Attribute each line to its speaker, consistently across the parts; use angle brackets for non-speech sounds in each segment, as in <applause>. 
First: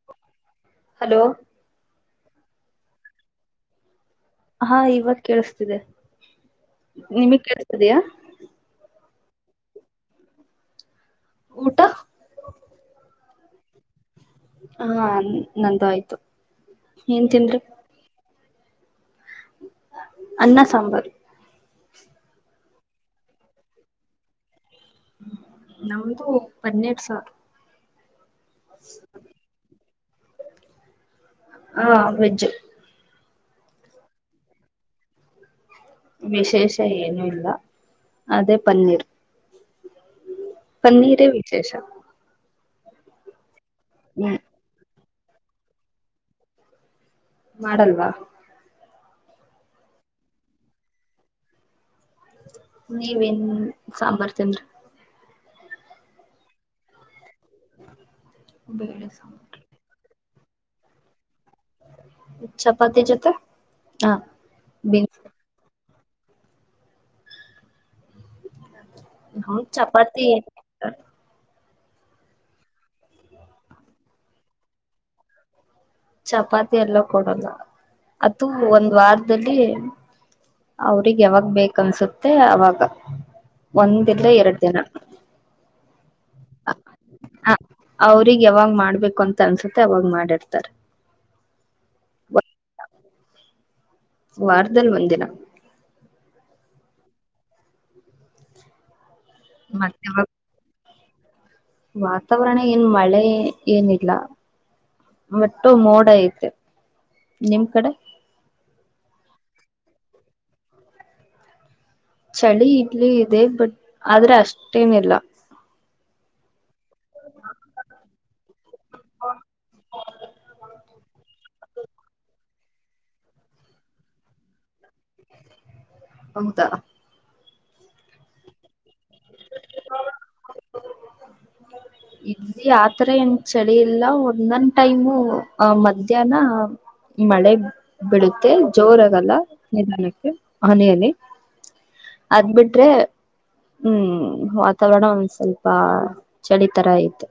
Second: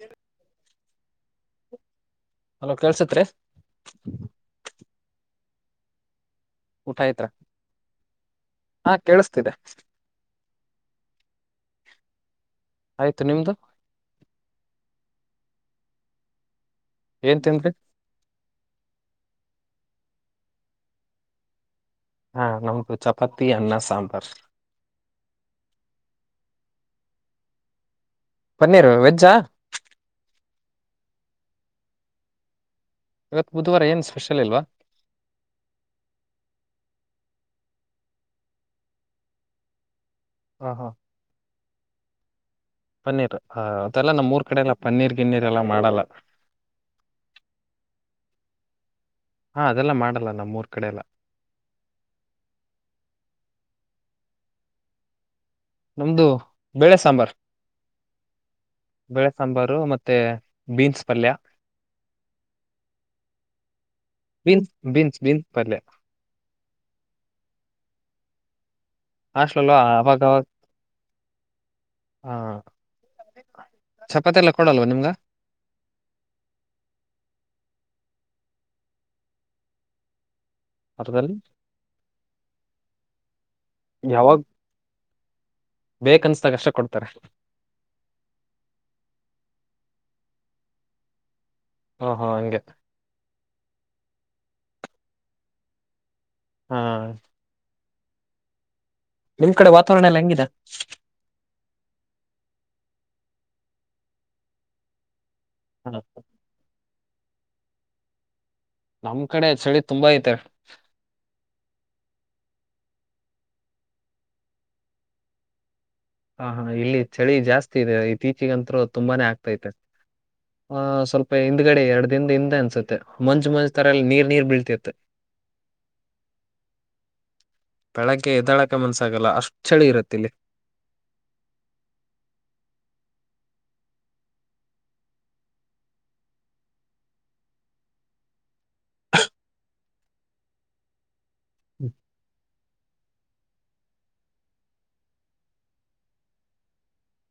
Speaker 1: ಹ್ಮ <unintelligible>
Speaker 2: hello
Speaker 1: hello ಕೇಳ್ಸತ್ರಿ
Speaker 2: ಹಾ ಇವಾಗ ಕೇಳಿಸ್ತಿದೆ
Speaker 1: ಊಟ ಆಯತ್ರ
Speaker 2: ನಿಮಗ್ ಕೇಳಿಸ್ತಿದಯಾ
Speaker 1: ಹಾ ಕೇಳಿಸ್ತಿದೆ
Speaker 2: ಊಟ
Speaker 1: ಆಯ್ತು ನಿಮ್ದು
Speaker 2: ಹಾ ನಂದು ಆಯ್ತು ಏನ್ ತಿನ್ದ್ರಿ ಅನ್ನ ಸಾಂಬಾರು
Speaker 1: ಹಾ ನಮ್ದು ಚಪಾತಿ ಅನ್ನ ಸಾಂಬಾರ್.
Speaker 2: ನಮ್ದು ಪನ್ನಿರ್ ಸಾರ್
Speaker 1: ಪನ್ನೀರ್ ವೆಜ್ಜಾ
Speaker 2: ಹಾ ವೆಜ್ಜು.
Speaker 1: ಇವತ್ತ್ ಬುಧವಾರ ಏನು ಸ್ಪೆಷಲ್ ಇಲ್ವಾ.
Speaker 2: ವಿಶೇಷ ಏನೂ ಇಲ್ಲ ಅದೇ ಪನ್ನೀರ್.
Speaker 1: ಹ
Speaker 2: <inaudible>
Speaker 1: ಹಾ
Speaker 2: ಪನ್ನಿರೇ ವಿಶೇಷ
Speaker 1: ಪನ್ನೀರ್ ಅದೆಲ್ಲ
Speaker 2: ಹ್ಮ್
Speaker 1: ನಮ್ಮೂರ್ ಕಡೆ ಎಲ್ಲ ಪನ್ನೀರ್ ಗಿನ್ನೀರ್ ಎಲ್ಲ ಮಾಡಲ್ಲ <inaudible>
Speaker 2: ಮಾಡಲ್ವಾ.
Speaker 1: ಹಾ ಅದೆಲ್ಲ ಮಾಡಲ್ಲ ನಮ್ಮೂರ್ ಕಡೆ ಎಲ್ಲ
Speaker 2: ನೀವೆನ್ ಸಾಂಬಾರ್ ತಿಂದ್ರಿ.
Speaker 1: ನಮ್ದು ಬೆಳೆ ಸಾಂಬಾರ್ <inaudible> ಬೆಳೆ ಸಾಂಬಾರ್ ರು ಮತ್ತೆ ಬೀನ್ಸ್ ಪಲ್ಯ
Speaker 2: ಚಪಾತಿ ಜೊತೆ ಹಾ ಬೀನ್
Speaker 1: ಪಲ್ಲೆ.
Speaker 2: ಹ್ಮ
Speaker 1: ಹಾಷ್ಟಲಲ್ಲೋ
Speaker 2: ಚಪಾತಿ
Speaker 1: ಅವಾಗವಾಗ ಹಾ <unintelligible> ಚಪಾತಿ ಎಲ್ಲ ಕೊಡಲ್ವ ನಿಮ್ಗ
Speaker 2: ಚಪಾತಿ ಎಲ್ಲ ಕೊಡಲ್ಲ ಅದು ಒಂದ್ ವಾರದಲ್ಲಿ ಅವ್ರಿಗ್
Speaker 1: ಅರ್ಧದಲ್ಲಿ
Speaker 2: ಯಾವಾಗ ಬೇಕ ಅನ್ಸುತ್ತೆ ಅವಾಗ ಒಂದ್ ಇಲ್ಲಾ ಎರಡು ದಿನ
Speaker 1: ಬೇಕ್ ಅನ್ಸದಾಗ ಅಷ್ಟೆ ಕೊಡ್ತಾರೆ.
Speaker 2: ಹ ಅವ್ರಿಗೆ ಯಾವಾಗ್ ಮಾಡ್ಬೇಕು ಅಂತ ಅನ್ಸುತ್ತೆ ಅವಾಗ್ ಮಾಡಿಡ್ತಾರೆ.
Speaker 1: ಓ ಹೋ ಹಂಗೆ.
Speaker 2: ವಾರದಲ್ಲಿ ಒಂದಿನಾ.
Speaker 1: ಹ ಹಾ. ನಿಮ್ ಕಡೆ
Speaker 2: ಮತ್ತೆ
Speaker 1: ವಾತಾವರಣ ಎಲ್ಲ ಹೆಂಗಿದೆ.
Speaker 2: ವಾತಾವರಣ ಏನ್ ಮಳೆ ಏನಿಲ್ಲಾ ಮತ್ತು
Speaker 1: ಹ
Speaker 2: ಮೋಡ ಐತೆ ನಿಮ್ ಕಡೆ
Speaker 1: ನಮ್ ಕಡೆ ಚಳಿ ತುಂಬಾ ಐತೆ
Speaker 2: ಚಳಿ ಇದ್ಲಿ ಇದೆ ಬಟ್ ಆದ್ರೆ ಅಷ್ಟೇನಿಲ್ಲಾ
Speaker 1: ಹಾ ಹಾ ಇಲ್ಲಿ ಚಳಿ ಜಾಸ್ತಿ ಇದೆ ಇತ್ತೀಚೆಗಂತ್ರೂ ತುಂಬಾನೇ ಆಗ್ತೈತೆ. ಹಾ ಸ್ವಲ್ಪ ಹಿಂದ್ಗಡೆ ಎರಡ್ ದಿನದ ಹಿಂದೆ ಅನ್ಸುತ್ತೆ ಮಂಜ್ ಮಂಜ್ ತರಾ ಇಲ್ಲಿ ನೀರ್ ನೀರ್ ಬೀಳ್ತಿತ್ತ.
Speaker 2: <inaudible> ಹೌದಾ.
Speaker 1: ಬೆಳಗ್ಗೆ ಎದ್ದೆಳಕ ಮನ್ಸಾಗಲ್ಲ ಅಷ್ಟ್ ಚಳಿ ಇರತ್ತಿಲ್ಲಿ
Speaker 2: ಇದ್ಲಿ ಆತರ ಏನ್ ಚಳಿ ಇಲ್ಲ ಒಂದೊನ್ ಟೈಮು ಆ ಮಧ್ಯಾಹ್ನಾ ಮಳೆ ಬಿಡುತ್ತೆ ಜೋರ ಆಗಲ್ಲ ನಿದಾನಕ್ಕೆ ಹನಿ ಹನಿ ಅದ್ಬಿಟ್ರೇ ಹ್ಮ್ ವಾತಾವರಣ ಒಂದ್ ಸ್ವಲ್ಪ ಚಳಿ ತರ ಐತೆ.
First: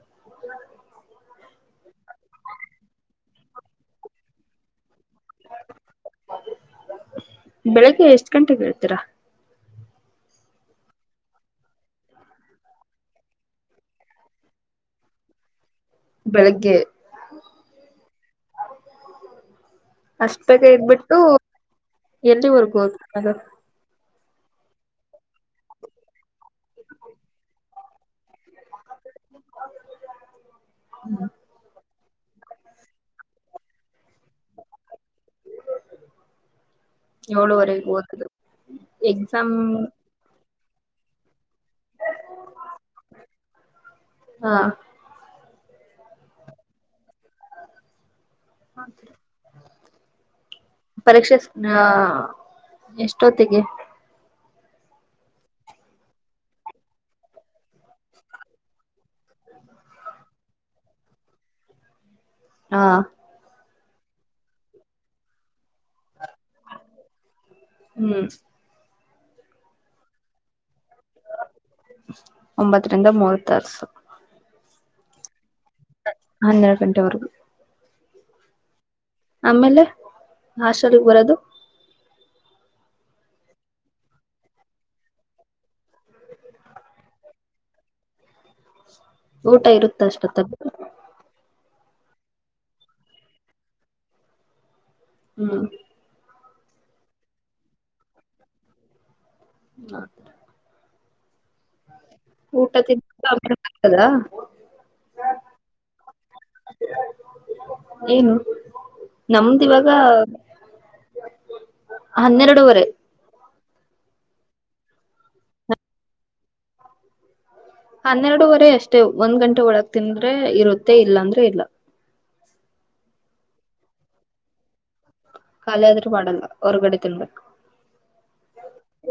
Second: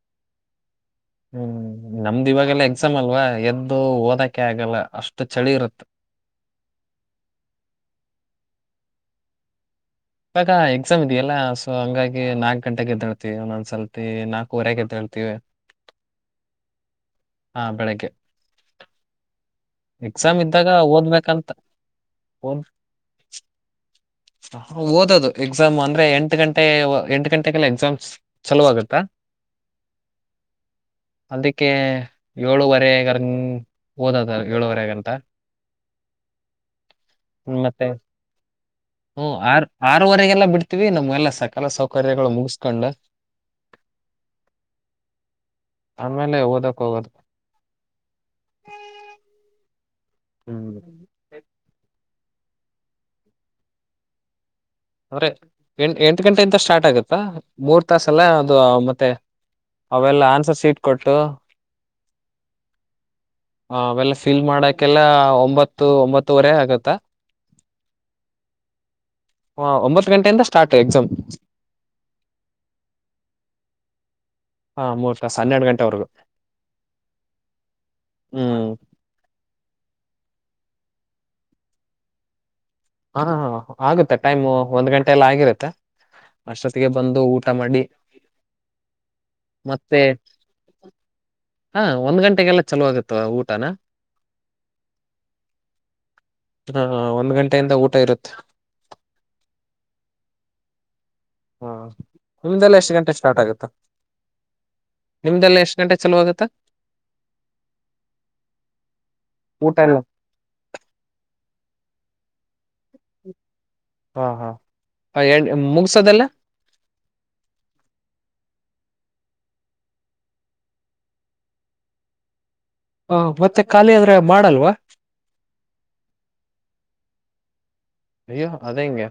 Speaker 1: ಹ್ಮ್ ನಮ್ದ ಇವಾಗೆಲ್ಲಾ ಎಕ್ಸಾಮ್ ಅಲ್ವಾ ಎದ್ದು ಓದಕೆ ಆಗಲ್ಲ ಅಷ್ಟ್ ಷ್ಟ ಚಳಿ ಇರುತ್ತ.
Speaker 2: <inaudible> ಬೆಳಗ್ಗೆ ಎಷ್ಟ್ ಗಂಟೆಗೆ ಎಳ್ತೀರಾ.
Speaker 1: ಇವಾಗ ಎಕ್ಸಾಮ್ ಇದೆಯಲ್ಲಾ ಸೊ ಹಂಗಾಗಿ ನಾಲ್ಕ್ ಗಂಟೆಗೆ ಎದ್ದೆಳ್ತೆವಿ ಒಂದೊಂದ್ಸಲ್ತಿ ನಾಲ್ಕೂವರೆಗೆ ಎದ್ದೇಳ್ತೀವಿ
Speaker 2: ಬೆಳಿಗ್ಗೆ
Speaker 1: ಹಾ ಬೆಳಗ್ಗೆ
Speaker 2: <unintelligible> <inaudible>
Speaker 1: ಎಕ್ಸಾಮ್
Speaker 2: ಅಷ್ಟ್ ಬೇಗ
Speaker 1: ಇದ್ದಾಗ
Speaker 2: ಎದ್ಬಿಟ್ಟು
Speaker 1: ಓದ್ಬೇಕಂತ ಓದ್
Speaker 2: ಎಲ್ಲಿವರೆಗೂ ಓದಿಕೊಳ್ಳೋದು.
Speaker 1: ಓದದು ಎಕ್ಸಾಮ್ ಅಂದ್ರೆ ಎಂಟ ಗಂಟೆ ಎಂಟ ಗಂಟೆಗೆಲ್ಲ ಎಕ್ಸಾಮ್ ಚಲೋ ಆಗುತ್ತಾ
Speaker 2: <unintelligible>
Speaker 1: ಅದಕ್ಕೆ <unintelligible> ಓದದ ಏಳುವರೆಗಂತ. ಮತ್ತೆ
Speaker 2: ಏಳುವರೆಗೆ <unintelligible> ಎಕ್ಸಾಮ್.
Speaker 1: ಆರು ವರೆಗೆಲ್ಲ ಬಿಡ್ತೀವಿ ನಮ್ಗೆಲ್ಲ ಸಕಲ ಸೌಕರ್ಯಗಳು ಮುಗಿಸ್ಕೊಂಡು.
Speaker 2: ಹ
Speaker 1: ಆಮೇಲೆ ಓದಕ್ ಹೋಗೋದ್.
Speaker 2: <inaudible>
Speaker 1: <inaudible>
Speaker 2: ಪರೀಕ್ಷೆ <unintelligible> ಎಸ್ಟೋತ್ತಿಗೆ.
Speaker 1: ಅವ್ರೆ ಎಂಟ್ ಎಂಟು ಗಂಟೆಯಿಂದ ಸ್ಟಾರ್ಟ್ ಆಗು ತ್ತ ಮೂರ್ ತಾಸ ಎಲ್ಲ ಅದು ಮತ್ತೆ. ಅವೆಲ್ಲ ಆನ್ಸರ್ ಸೀಟ್ ಕೊಟ್ಟು
Speaker 2: ಹಾ,
Speaker 1: ಹ ಅವೆಲ್ಲ ಫಿಲ್ ಮಾಡಕ್ಕೆೆಲ್ಲ ಒಂಬತ್ತು ಒಂಬತ್ತುವರೆ ಆಗುತ್ತಾ.
Speaker 2: ಹ್ಮ್
Speaker 1: ಹಾ ಒಂಬತ್ತು ಗಂಟೆಯಿಂದ ಸ್ಟಾರ್ಟ್ ಎಕ್ಸಾಮ್.
Speaker 2: ಒಂಬತ್ತರಿಂದ <unintelligible> ತಾಸು.
Speaker 1: ಹಾ ಮೂರ್ ತಾಸು ಹನ್ನೆರಡು ಗಂಟೆವರೆಗು
Speaker 2: ಹನ್ನೆರಡು ಗಂಟೆವರೆಗೂ
Speaker 1: ಹ್ಮ್,
Speaker 2: ಆಮೇಲೆ ಹಾಸ್ಟೆಲ್ ಗೆ ಬರದು
Speaker 1: ಹ ಹಾ ಆಗುತ್ತೆ ಟೈಮ್ ಒಂದ್ ಗಂಟೆ ಎಲ್ಲ ಆಗಿರುತ್ತೆ. ಅಷ್ಟೊತ್ತಿಗೆ ಬಂದು ಊಟ ಮಾಡಿ,
Speaker 2: ಊಟ
Speaker 1: ಮತ್ತೆ
Speaker 2: ಇರುತ್ತಅಷ್ಟೋತ್ತಲ್ಲಿ
Speaker 1: ಹಾ ಒಂದ್ ಗಂಟೆಗೆಲ್ಲಾ ಚಲೋ ಆಗುತ್ತ ಊಟನ
Speaker 2: ಹ್ಮ್
Speaker 1: ಹಾ ಒಂದ್ ಗಂಟೆಯಿಂದ ಊಟ ಇರುತ್ತೆ.
Speaker 2: ಹ್ಮ
Speaker 1: ಹಾ
Speaker 2: ಊಟ
Speaker 1: ನಿಮ್ದೇಲ್ಲ ಎಷ್ಟು ಗಂಟೆ
Speaker 2: ತಿಂದ
Speaker 1: ಸ್ಟಾರ್ಟ್
Speaker 2: ಆಮೇಲೆ
Speaker 1: ಆಗುತ್ತ.
Speaker 2: ಬರ್ತದಾ
Speaker 1: ನಿಮ್ದೆಲ್ಲ ಎಷ್ಟ ಗಂಟೆ ಚಲೋ ಆಗತ್ತಾ
Speaker 2: <inaudible> ಏನು ನಮ್ದ
Speaker 1: ಊಟ
Speaker 2: ಇವಾಗ
Speaker 1: ಎಲ್ಲ
Speaker 2: ಹನ್ನೆರಡುವರೆ
Speaker 1: ಹಾ ಹಾ <unintelligible> ಮುಗಸೋದಲ್ಲ.
Speaker 2: ಹನ್ನೆರಡುವರೆ ಅಷ್ಟೇ ಒಂದ್ ಗಂಟೆ ಒಳಗ್ ತಿಂದ್ರೆ ಇರುತ್ತೆ, ಇಲ್ಲಾ ಅಂದ್ರೆ ಇಲ್ಲ.
Speaker 1: ಹ ಮತ್ತೆ ಖಾಲಿ ಆದ್ರೆ ಮಾಡಲ್ವಾ.
Speaker 2: ಖಾಲಿ ಆದ್ರೆ ಮಾಡಲ್ಲ ಹೊರ್ಗಡೆ ತಿನ್ಬೇಕು.
Speaker 1: ಅಯ್ಯೋ ಅದೆಂಗೆ.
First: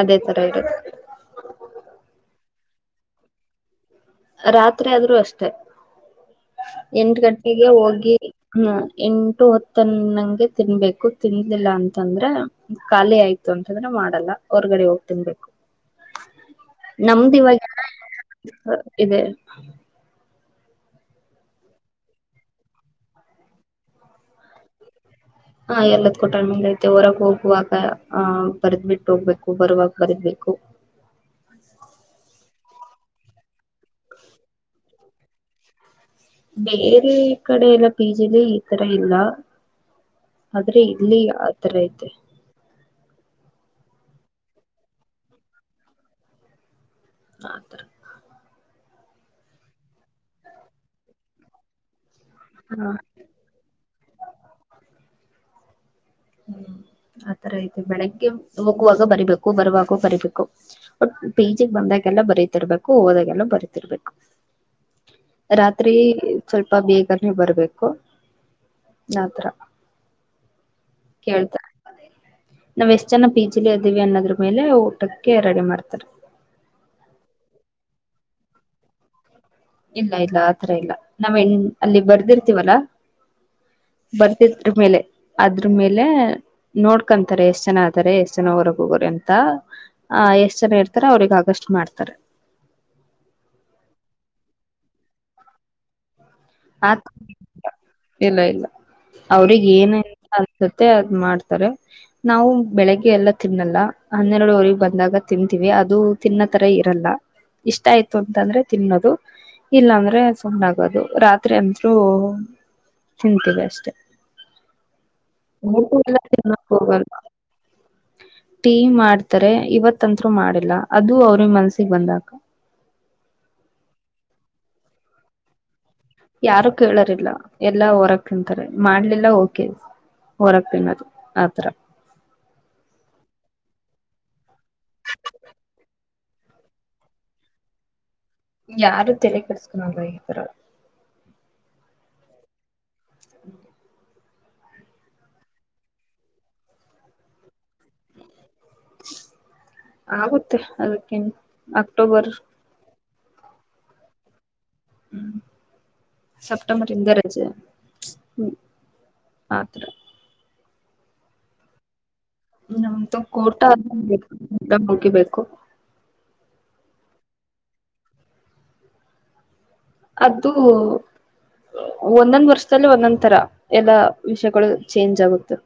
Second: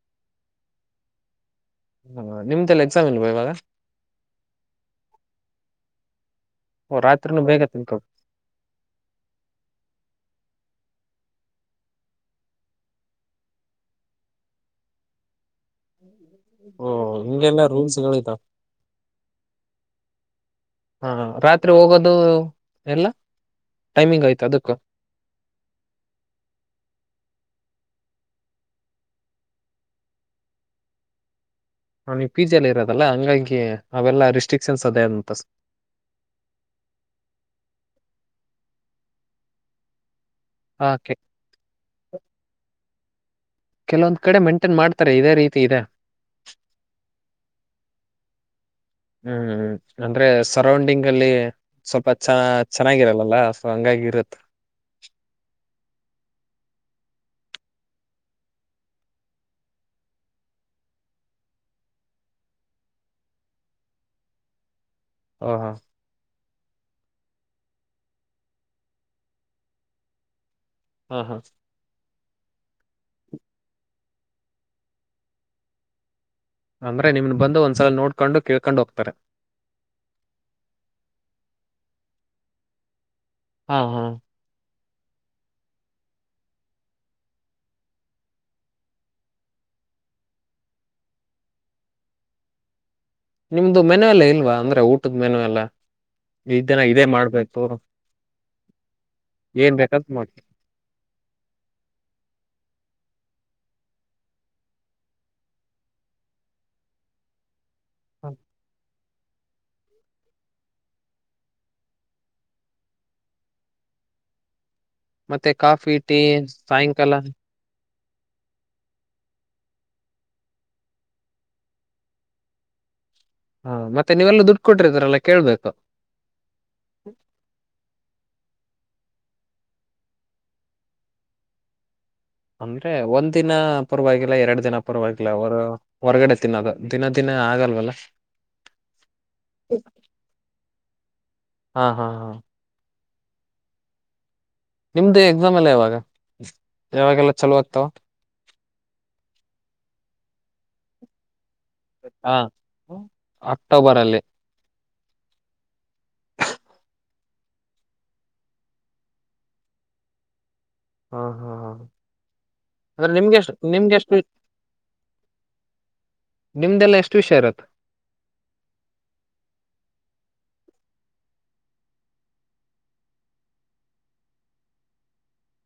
Speaker 2: ಅದೇ ತರ <unintelligible>
Speaker 1: ಹಾ ನಿಮ್ದ ಎಲ್ಲ ಎಕ್ಸಾಮ್ ಇಲ್ವಾ ಇವಾಗ.
Speaker 2: ರಾತ್ರಿ ಆದ್ರೂ ಅಷ್ಟೆ
Speaker 1: ಓ,
Speaker 2: ಎಂಟು
Speaker 1: ರಾತ್ರಿನೂ ಬೇಗ
Speaker 2: ಗಂಟೆಗೆ
Speaker 1: ತಿನ್ಕೋ
Speaker 2: <unintelligible> ಹ್ಮ ಎಂಟು ಹತ್ತ ಅನ್ನಂಗೆ ತಿನ್ಬೇಕು ತಿಂದಿಲ್ಲ ಅಂತಂದ್ರೆ. ಖಾಲಿ ಆಯ್ತು ಅಂತಂದ್ರೆ ಮಾಡಲ್ಲ, ಹೊರ್ಗಡೆ ಹೋಗ್ ತಿನ್ಬೇಕು.
Speaker 1: ಓ
Speaker 2: ನಮ್ದ
Speaker 1: ಹಿಂಗೆಲ್ಲಾ
Speaker 2: ಇವಾಗ
Speaker 1: ರೂಲ್ಸ್ <unintelligible>
Speaker 2: ಇದೆ.
Speaker 1: <inaudible> ಹಾ ರಾತ್ರಿ ಹೋಗೋದು ಎಲ್ಲ ಟೈಮಿಂಗ್ ಆಯ್ತು ಅದಕ್ಕು.
Speaker 2: ಹಾ ಎಲ್ಲದ್ಕು ಟೈಮಿಂಗ್ ಐತೆ ಹೊರಗ್ ಹೋಗುವಾಗ ಆ ಬರ್ದ್ ಬಿಟ್ ಹೋಗ್ಬೇಕು ಬರುವಾಗ ಬರಿಬೇಕು.
Speaker 1: ಆ ನೀವು ಪೀಜ ಅಲ್ಲಿ ಇರೋದಲ್ಲ ಹಂಗಾಗಿ ಅವೆಲ್ಲ ರಿಸ್ಟ್ರಿಕ್ಷನ್ ಅದೇ ಅಂತ
Speaker 2: ಬೇರೆ ಕಡೆ ಎಲ್ಲ ಪಿಜಿಲಿ ಈ ತರ ಇಲ್ಲ. ಆದ್ರೆ
Speaker 1: ಆ ಕೆ-
Speaker 2: ಇಲ್ಲಿ ಆ ತರ ಐತೆ.
Speaker 1: ಕೆಲವೊಂದ್ ಕಡೆ ಮೇಂಟೈನ್ ಮಾಡ್ತಾರೆ ಇದೇ ರೀತಿ ಇದೆ.
Speaker 2: ಆದ್ರು.
Speaker 1: ಹ್ಮ್ ಹ್ಮ ಅಂದ್ರೆ ಸರೌಂಡಿಂಗ್ ಅಲ್ಲಿ. ಸ್ವಲ್ಪ ಚ
Speaker 2: ಹಾ
Speaker 1: ಚೆನ್ನಾಗಿರಲ್ಲಲ್ಲ ಸೊ ಹಂಗಾಗಿ ಇರುತ್ತೆ.
Speaker 2: ಹ್ಮ್ ಆತರ ಐತೆ ಬೆಳಗ್ಗೆ ಹೋಗುವಾಗ ಬರಿಬೇಕು ಬರುವಾಗ ಬರಿಬೇಕು. ಬಟ್ ಪಿ ಜಿ ಗ್ ಬಂದಾಗೆಲ್ಲ ಬರಿತಿರ್ಬೇಕು ಹೋದಾಗೆಲ್ಲ ಬರಿತಿರ್ಬೇಕು.
Speaker 1: ಓಹೋ
Speaker 2: ರಾತ್ರಿ ಸ್ವಲ್ಪ ಬೇಗನೆೇ ಬರ್ಬೇಕು ಆತರ.
Speaker 1: ಹ ಹಾ
Speaker 2: ಕೇಳ್ತಾರೆ ನಾವ್ ಎಷ್ಟ ಜನ ಪಿ ಜಿ ಲಿ ಇದ್ದೀವಿ ಅನ್ನೋದ್ರ ಮೇಲೆ ಊಟಕ್ಕೆ ರೆಡಿ ಮಾಡ್ತಾರೆ.
Speaker 1: ಅಂದ್ರೆ ನಿಮ್ನ್ ಬಂದು ಒಂದ್ಸಲ ನೋಡ್ಕೊಂಡು ಕಳ್ಕೊಂಡ್ ಹೋಗ್ತಾರೆ.
Speaker 2: ಇಲ್ಲ ಇಲ್ಲ ಆತರ ಇಲ್ಲ ನಾವ್ ಅಲ್ಲಿ ಬರ್ದಿರ್ತೀವಲ್ಲಾ.
Speaker 1: ಹಾ ಹಾ
Speaker 2: ಬರ್ತಿದ್ರ ಮೇಲೆ ಅದ್ರು ಮೇಲೆ. ನೋಡ್ಕೊಂತಾರೆ ಎಷ್ಟ್ ಜನ ಆದಾರರೆ ಎಷ್ಟ ಜನ ಹೊರಗ್ ಹೋಗೋರೆ ಅಂತ. ಅ ಎಷ್ಟ್ ಜನ ಇರ್ತಾರೆ ಅವ್ರಿಗ್ ಆಗಷ್ಟು ಮಾಡ್ತಾರೆ.
Speaker 1: ನಿಮ್ದು ಮೆನು ಎಲ್ಲಾ ಇಲ್ವಾ ಅಂದ್ರೆ ಊಟದ ಮೆನು ಎಲ್ಲ. ಈ ದಿನ
Speaker 2: ಆ
Speaker 1: ಇದೇ ಮಾಡ್ಬೇಕು
Speaker 2: ಇಲ್ಲ ಇಲ್ಲ ಅವ್ರಗ್
Speaker 1: ಏನ್
Speaker 2: ಏನ
Speaker 1: ಬೇಕಂತ ಮಾಡ್ತೀವಿ
Speaker 2: ಸತ್ತ ಅದ್ ಮಾಡ್ತಾರೆ. ನಾವು ಬೆಳಿಗ್ಗೆ ಎಲ್ಲ ತಿನ್ನಲ್ಲ ಹನ್ನೆರಡುವರಿಗ್ ಬಂದಾಗ ತಿನ್ಂತೀವಿ ಅದು. ತಿನ್ನತರ ಇರಲ್ಲ. ಇಷ್ಟ ಆಯ್ತು ಅಂತಂದ್ರೆ ತಿನ್ನೋದು ಇಲ್ಲಾಂದ್ರೆ ಸುಮ್ನ ಆಗೋದು ರಾತ್ ರಾತ್ರಿ ಅಂತು ತಿಂತೀವಿ ಅಷ್ಟೆ.
Speaker 1: ಮತ್ತೆ ಕಾಫಿ
Speaker 2: ಎಲ್ಲ
Speaker 1: ಟೀ
Speaker 2: ತಿನ್ನಕ್ ಹೋಗಲ್ಲ
Speaker 1: ಸಾಯಂಕಾಲ.
Speaker 2: ಟೀ ಮಾಡ್ತಾರೆ ಇವತಂತು ಮಾಡಿಲ್ಲ ಅದು ಅವ್ರಿಗ್ ಮನ್ಸಿಗ್ ಬಂದಾಗ.
Speaker 1: ಹಾ ಮತ್ತೆ ನೀವೆಲ್ಲ ದುಡ್ಡು ಕೊಟ್ಟ್ರಿದ್ರಲ್ಲ ಕೇಳ್ಬೇಕು.
Speaker 2: ಯಾರು ಕೇಳೋರಿಲ್ಲ ಎಲ್ಲಾ ಹೊರಕ್ ತಿಂತಾರೆ ಮಾಡ್ಲಿಲ್ಲ ಓಕೆ. ಹೊರ ತಿನ್ನೋದು ಆತರ.
Speaker 1: ಅಂದ್ರೆ ಒಂದ್ ದಿನ ಪೂರ್ವಾಗಿಲ್ಲ ಎರಡ್ ದಿನ ಪೂರ್ವಾಗಿವಾಗಿಲ್ಲ ಅವ್ರ. ಹೊರಗಡೆ ತಿನ್ನೋದು ದಿನ ದಿನ ಆಗಲ್ವಲ್ಲ.
Speaker 2: ಯಾರು ತೆಲೆ ಕೆಡ್ಸ್ಕೊಳಲ್ಲ ಇತರ.
Speaker 1: ಹಾ ಹಾ ಹಾ.
Speaker 2: <inaudible>
Speaker 1: ನಿಮ್ದು ಎಕ್ಸಾಮ್ ಎಲ್ಲ ಯಾವಾಗ ಯಾವಾಗೆಲ್ಲ ಚಲೋ ಆಗ್ತಾವ್.
Speaker 2: ಆಗುತ್ತೆ ಅದಕ್ಕೆನ್ ಅಕ್ಟೋಬರ್.
Speaker 1: ಹಾ ಅಕ್ಟೋಬರ್ ಅಲ್ಲಿ.
Speaker 2: ಸಪ್ಟೆಂಬರ್ ಇಂದ ರಜೆ ಹ್ಮ ಆತ್ರ.
Speaker 1: ಆ ಹಾ ಹಾ.
Speaker 2: ನಮ್
Speaker 1: ಅಂದ್ರೆ
Speaker 2: ತೂ
Speaker 1: ನಿಮ್ಗೆ ಎಷ್ಟು
Speaker 2: ಕೊಟ
Speaker 1: ನಿಮ್ಗೆ ಎಷ್ಟು
Speaker 2: <unintelligible> ಮುಗಿ ಬೇಕು.
Speaker 1: ನಿಮ್ದೆಲ್ಲ ಎಷ್ಟ್ ವಿಷಯ ಇರತ್
Speaker 2: ಅದ್ದು ಒಂದೊಂದ್ ವರ್ಷದಲ್ಲಿ ಒಂದೊಂದ್ ತರ ಎಲ್ಲಾ ವಿಷಯಗಳು ಚೇಂಜ್ ಆಗುತ್ತೆ.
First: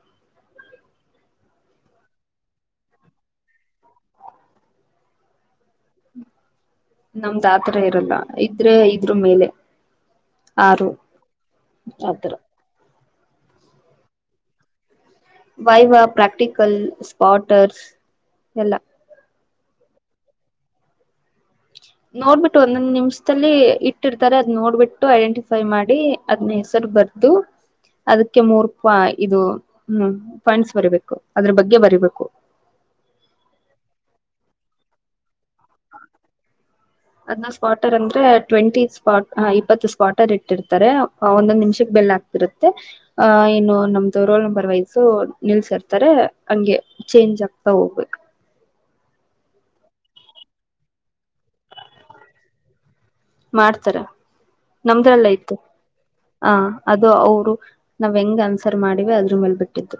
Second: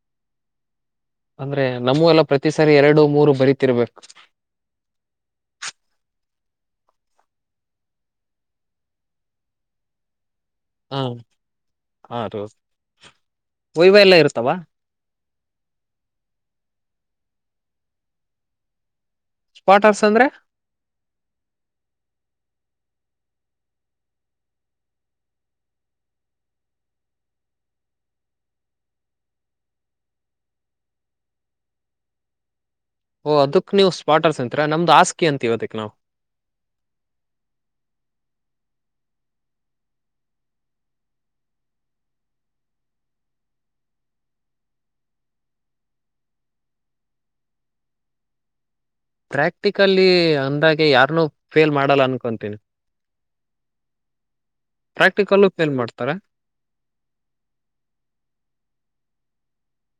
Speaker 1: ಅಂದ್ರೆ ನಮ್ಮೂರ್ ಎಲ್ಲ ಪ್ರತಿ ಸಾರಿ ಎರಡು ಮೂರು ಬರೀತಿರ್ಬೇಕ್.
Speaker 2: ನಮ್ದ ಆತರ ಇರಲ್ಲ ಇದ್ರೆ ಇದ್ರು ಮೇಲೆ. ಆರು
Speaker 1: ಹಾ ಹ
Speaker 2: ಆತರ
Speaker 1: ರ ವೈವ ಎಲ್ಲ ಇರ್ತ್ತವಾ.
Speaker 2: ವೈವ ಪ್ರಾಕ್ಟಿಕಲ್ಸ್ ಸ್ಪಾಟರ್ಸ್ ಎಲ್ಲ.
Speaker 1: ಸ್ಪಾಟರ್ಸ್ ಅಂದ್ರೆ.
Speaker 2: ನೋಡ್ಬಿಟ್ಟು ಒಂದೊಂದ್ ನಿಮಿಷದಲ್ಲಿ ಇಟ್ಟಿರ್ತಾರೆ ಅದ್ ನೋಡ್ಬಿಟ್ಟು ಐಡೆಂಟಿಫೈ ಮಾಡಿ ಅದ್ನ ಹೆಸರು ಬರದು ದು. ಅದಕ್ಕೆ ಮೂರ್ ಪಾಯ್ ಇದು ಹ್ಮ ಪೈಂಟ್ಸ್ ಬರಿಬೇಕು ಅದ್ರ ಬಗ್ಗೆ ಬರಿಬೇಕು.
Speaker 1: ಓಹ ಅದಕ್ ನೀವು ಸ್ಪಾಟರ್ಸ್ ಅಂತ್ರ ನಮ್ದ್ ಆಸ್ಕಿ ಅಂತಿವ್ ಅದಕ್ ನಾವ.
Speaker 2: ಅದ್ನ ಸ್ಕ್ವಾಟರ್ ಅಂದ್ರೆ ಟ್ವೆಂಟಿ ಸ್ ಇಪ್ಪತ್ತು ಸ್ಕ್ವಾಟರ್ ಇಟ್ಟಿರ್ತಾರೆ ಹಾ ಒಂದೊಂದ್ ನಿಮಿಷಕ್ಕೆ ಬೆಲ್ ಆಕ್ತಾರ. ಇರುತ್ತೆ ಆ ಇನ್ನು ನಮ್ದು ರೋಲ್ ನಂಬರ್ ವೈಸು ನಿಲ್ಸಿರ್ತಾರೆ ಹಂಗೆ. ಚೇಂಜ್ ಆಗ್ತಾ ಹೋಗ್ಬೇಕು.
Speaker 1: ಪ್ರಾಕ್ಟಿಕಲ್ಲಿ ಅಂದಾಗೆ ಯಾರನ್ನು ಫೇಲ್ ಮಾಡಲ್ಲ ಅನ್ಕೊತೀನಿ.
Speaker 2: ಮಾಡ್ತಾರೆ ನಮ್ದ್ ರಲ್ಲ
Speaker 1: ಪ್ರಾಕ್ಟಿಕಲ್ಲು
Speaker 2: ಐತೇ
Speaker 1: ಫೇಲ್ ಮಾಡ್ತಾರ
Speaker 2: ಹಾ ಅದು ಅವರು ನಾವ್ ಹೆಂಗ್ ಆನ್ಸರ್ ಮಾಡಿವೆ ಅದ್ರ ಮೇಲ್ ಬಿಟ್ಟಿದ್ದು.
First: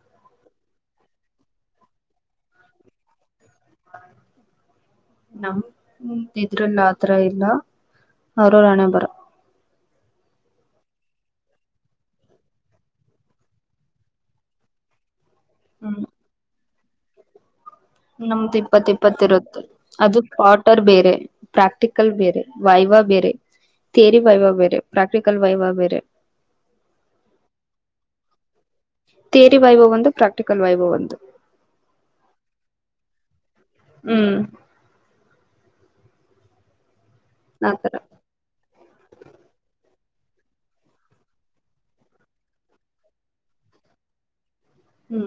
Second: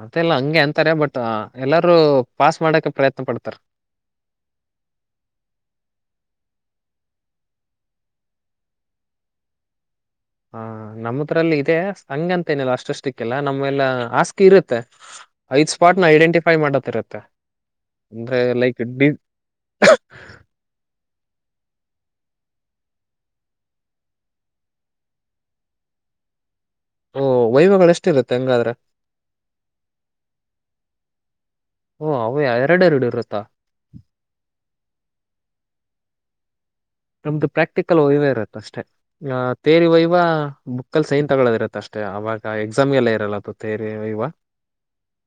Speaker 1: ಅದೆಲ್ಲಾ ಹಂಗೆ ಅಂತಾರೆ ಬಟ್ ಎಲ್ಲಾರೂ ಪಾಸ್ ಮಾಡಕ ಪ್ರಯತ್ನ ಪಡ್ತಾರೆ. <inaudible>
Speaker 2: ನಮ್ ಇದ್ರಲ್ಲಿ ಆತರಾ ಇಲ್ಲಾ ಅವರವರ್ ಹಣೆ ಬರಹ.
Speaker 1: ಹಾ ನಮ್ಮತ್ರಲ್ಲಿ ಇದೆ ಹಂಗಂನತೇನಿಲ್ಲಾ ಅಸ್ಟ ಷ್ಟ್ರೀಕ್ ಇಲ್ಲ ನಮ್ಮೆಲ್ಲ ಆಸ್ಕಿ ಇರತ್ತೆ. ಐದ್
Speaker 2: ಹ್ಮ್
Speaker 1: ಸ್ಪಾಟನ ಐಡೆಂಟಿಫೈ ಮಾಡತ ಇರತ್ತೆ.
Speaker 2: ನಮ್ದ ಇಪ್ಪತ್ ಇಪ್ಪತ್ ಇರುತ್ತ್ ಅದು ಸ್ಪಾಟ್ ರ್ ಬೇರೆ ಪ್ರಾಕ್ಟಿಕಲ್ ಬೇರೆ ವಾಯ್ವಾ ಬೇರೆ. ತೆರಿ ವೈವಾ ಬೇರೆ ಪ್ರಾಕ್ಟಿಕಲ್ ವೈವಾ ಬೇರೆ.
Speaker 1: ಓ ವೈವಗಳ ಎಷ್ಟ ಇರತ್ತೆ ಹಂಗಾದ್ರೇ.
Speaker 2: ತೆರಿ ವೈವಾ ಒಂದು ಪ್ರಾಕ್ಟಿಕಲ್ ವೈವಾ ಒಂದು.
Speaker 1: ಓ ಅವ್ ಎರಡೆರಡು ಇರುತ್ತಾ.
Speaker 2: ಹೂಂ
Speaker 1: ನಮ್ದು
Speaker 2: ಆತರ
Speaker 1: ಪ್ರಾಕ್ಟಿಕಲ್ ವೈವಾ ಇರುತ್ತೆ ಅಷ್ಟೇ. ಅ ತೇರಿ ವೈವಾ ಬುಕ್ಕಲ್ಲಿ ಸೈನ್ ತಗೊಳ್ಳೋದಿರತ್ತೆ ಅಷ್ಟೇ ಅವಾಗ ಎಕ್ಸಾಮ್ ಗೆಲ್ಲ ಇರಲ್ಲಾ ಪ ತೇರಿ ವೈವಾ.
Speaker 2: ಹುಂ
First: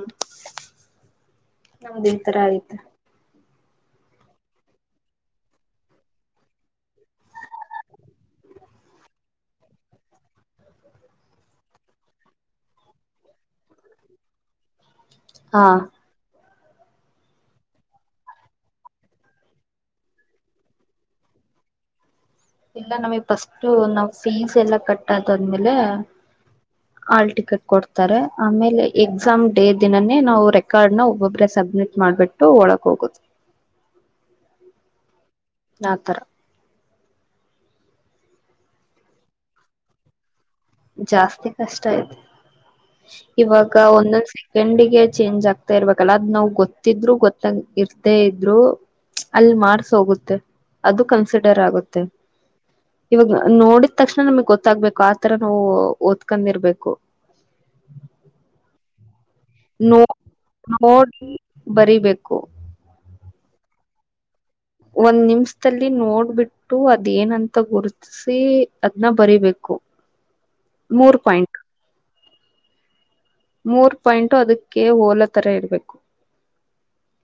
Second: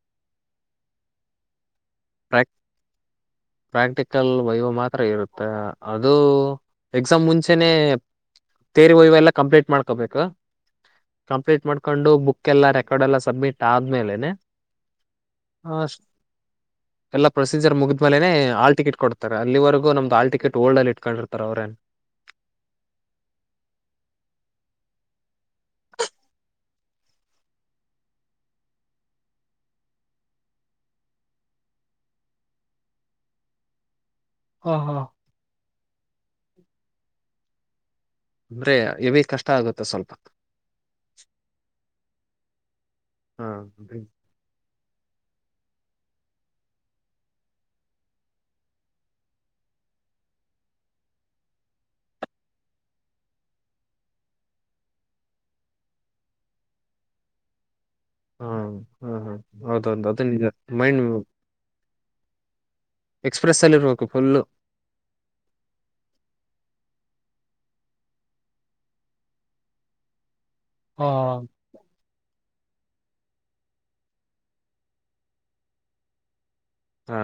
Speaker 2: ನಮದ್ ಇತರಾ
Speaker 1: ಪ್ರಾಕ್
Speaker 2: ಐತೆ.
Speaker 1: ಪ್ರಾಕ್ಟಿಕಲ್ ವೈವಾ ಮಾತ್ರ ಇರುತ್ತೆ ಅದೂ ಎಕ್ಸಾಮ್ ಮುಂಚೆನೆ ತೇರಿ ವೈವಾ ಎಲ್ಲಾ ಕಂಪ್ಲೀಟ್ ಮಾಡ್ಕೊಬೇಕು. ಕಂಪ್ಲೀಟ್ ಮಾಡ್ಕೊಂಡು ಬುಕ್ ಎಲ್ಲಾ ರೆಕಾರ್ಡೆ ಎಲ್ಲಾ ಸಬ್ಮಿಟ್ ಆದ್ಮೇಲೆನೆ
Speaker 2: ಹಾ
Speaker 1: ಆಸ್ಟ್. ಎಲ್ಲ ಪ್ರೊಸೀಜರ್ ಮುಗಿದ್ಮೇನೆ ಹಾಲ್ ಟಿಕಿಟ್ ಕೊಡ್ತಾರೆ ಅಲ್ಲಿವರೆಗೂ ನಮ್ದ ಹಾಲ್ ಟಿಕಿಟ್ ಹೊಲ್ಡಲ್ಲಿ ಇಟ್ಟುಕೊಂಡಿರುತ್ತಾರೆ ಅವ್ರೇ.
Speaker 2: ಇಲ್ಲಾ ನಮಗ್ ಪಸ್ಟ್ ನಾವ್ ಫೀಸ್ ಎಲ್ಲಾ ಕಟ್ಟ ಆಗ ಆದ್ಮೇಲೆ
Speaker 1: <inaudible>
Speaker 2: ಹಾಲ್ ಟಿಕಿಟ್ ಕೊಡ್ತಾರೆ ಆಮೇಲೆ ಎಕ್ಸಾಮ್ ಡೇ ದಿನನೇ ನಾವು ರೆಕಾರ್ಡ್ನ ಒಬ್ಬೊಬ್ಬ್ರೇ ಸಬ್ಮಿಟ್ ಮಾಡ್ ಬಿಟ್ ಒಳಕ್ ಹೋಗೋದು.
Speaker 1: ಹಾ ಹಾ
Speaker 2: ಆ ತರಾ
Speaker 1: ಅಂದ್ರೆ ಹೇವಿ ಕಷ್ಟಾ ಆಗುತ್ತೆ ಸ್ವಲ್ಪಾ
Speaker 2: ಜಾಸ್ತಿ ಕಷ್ಟಾ ಇದೇ
Speaker 1: ಹ
Speaker 2: ಇವಾಗ ಒಂದೊಂದ್ ಎಂಡಿಗೆ ಚೇಂಜ್ ಆಗ್ತಾ ಇರ್ಬೇಕಲ್ಲಾ ಅದ್ ನಾವ್ ಗೊತ್ತಿದ್ರು ಗೊತ್ತಾಗ ಇರ್ತೇ ಇದ್ರು ಅಲ್ಲಿ ಮಾರ್ಸ್ ಹೋಗುತ್ತೆ ಅದು ಕನ್ಸಿಡರ್ ಆಗುತ್ತೆ. ಇವಾಗ ನೋಡಿದ ತಕ್ಷಣ ನಮಗ್ ಗೊತ್ತಾಗ್ಬೇಕು ಆತರ ನಾವು ಓದ್ಕೊಂಡಿರ್ಬೇಕು.
Speaker 1: ಹಾ ಹಾ ಹಾ
Speaker 2: ನೋ
Speaker 1: ಹೌದೌದು ಅದು ನಿಜ ಮೈಂಡ್
Speaker 2: ನೋಡಿ ಬರಿಬೇಕು
Speaker 1: ಎಕ್ಸ್ ಪ್ರೆಸ್ ಅಲ್ಲಿ ಇರ್ಬೇಕು ಫುಲ್
Speaker 2: ಒಂದ್ ನಿಮಿಷದಲ್ಲಿ ನೋಡ್ಬಿಟ್ಟು ಅದೇನಂತ ಗುರುತ್ತ ಸೀ ಅದ್ನ್ ಬರಿಬೇಕು.
Speaker 1: <inaudible>
Speaker 2: ಮೂರು ಪಾಯಿಂಟ್. ಮೂರ್ ಪಾಯಿಂಟು ಅದಕ್ಕೆ ಹೋಲ ತರ ಇರ್ಬೇಕು.
Speaker 1: ಹಾ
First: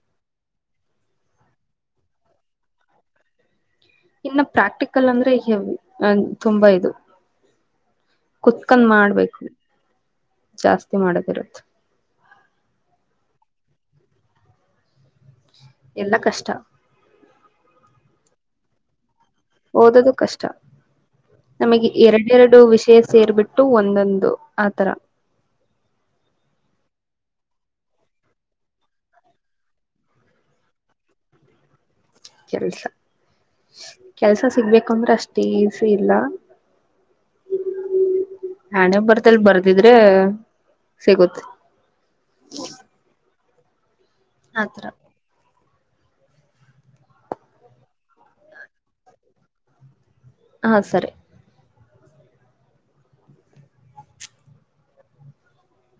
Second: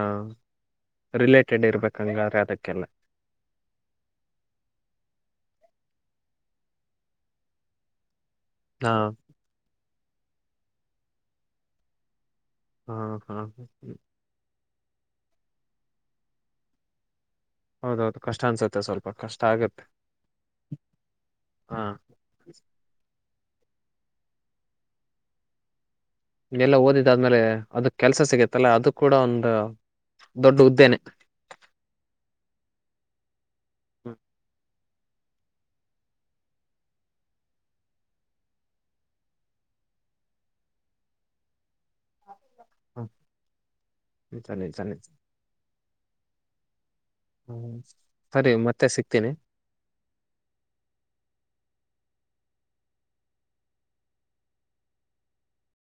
Speaker 1: ರಿಲೇಟೆಡ್ ಇರ್ಬೇಕ್ ಹಂಗಾರೆ ಅದಕ್ಕೆಲ್ಲ.
Speaker 2: ಇನ್ನು ಪ್ರಾಕ್ಟಿಕಲ್ ಅಂದ್ರೆ ಹೆವಿ ತುಂಬಾ ಇದು. ಕುತ್ಕೊಂಡ್
Speaker 1: ಹಾ
Speaker 2: ಮಾಡ್ಬೇಕು ಜಾಸ್ತಿ ಮಾಡದ ಇರುತ್ತೆ.
Speaker 1: ಹಾ ಹಾ ಹ
Speaker 2: ಎಲ್ಲ ಕಷ್ಟ.
Speaker 1: ಹೌದೌದು ಕಷ್ಟ ಅನ್ಸುತ್ತೆ ಸ್ಲ್ಪ ಕಷ್ಟ ಆ
Speaker 2: ಓದದು ಕಷ್ಟ
Speaker 1: ಹಾ
Speaker 2: ನಮಗೆ ಎರಡೆರಡು ವಿಷೇಷ ಸೇರ್ ಬಿಟ್ಟು ಒಂದೊಂದು ಆಥರ.
Speaker 1: ಗೆಲ್ಲ ಓದಿದ್ದಾದ್ಮೇಲೆ ಅದ ಕೆಲ್ಸ ಸಿಗತ್ತಲ್ಲ ಅದು ಕೂಡ ಒಂದು ದೊಡ್ಡ ಉದ್ಯ ನೆ.
Speaker 2: ಕೆಲ್ಸ
Speaker 1: ಹ್ಮ್
Speaker 2: ಕೆಲ್ಸ ಸಿಗ್ಬೇಕ ಹಕಂಬ್ರೆ ಅಷ್ಟ ಈಜಿ ಇಲ್ಲ. ಹಣೆ ಬರಹದಲ್ಲಿ ಬರ್ದಿದ್ರೆ ಸಿಗುತ್ತೆ.
Speaker 1: ಹ ನಿಜ
Speaker 2: ಆತರ
Speaker 1: ನಿಜಾನೆ. ಹ್ಮ ಸರಿ ಮತ್ತೆ ಸಿಕ್ತೀನಿ.
Speaker 2: ಹಾಂ ಸರಿ.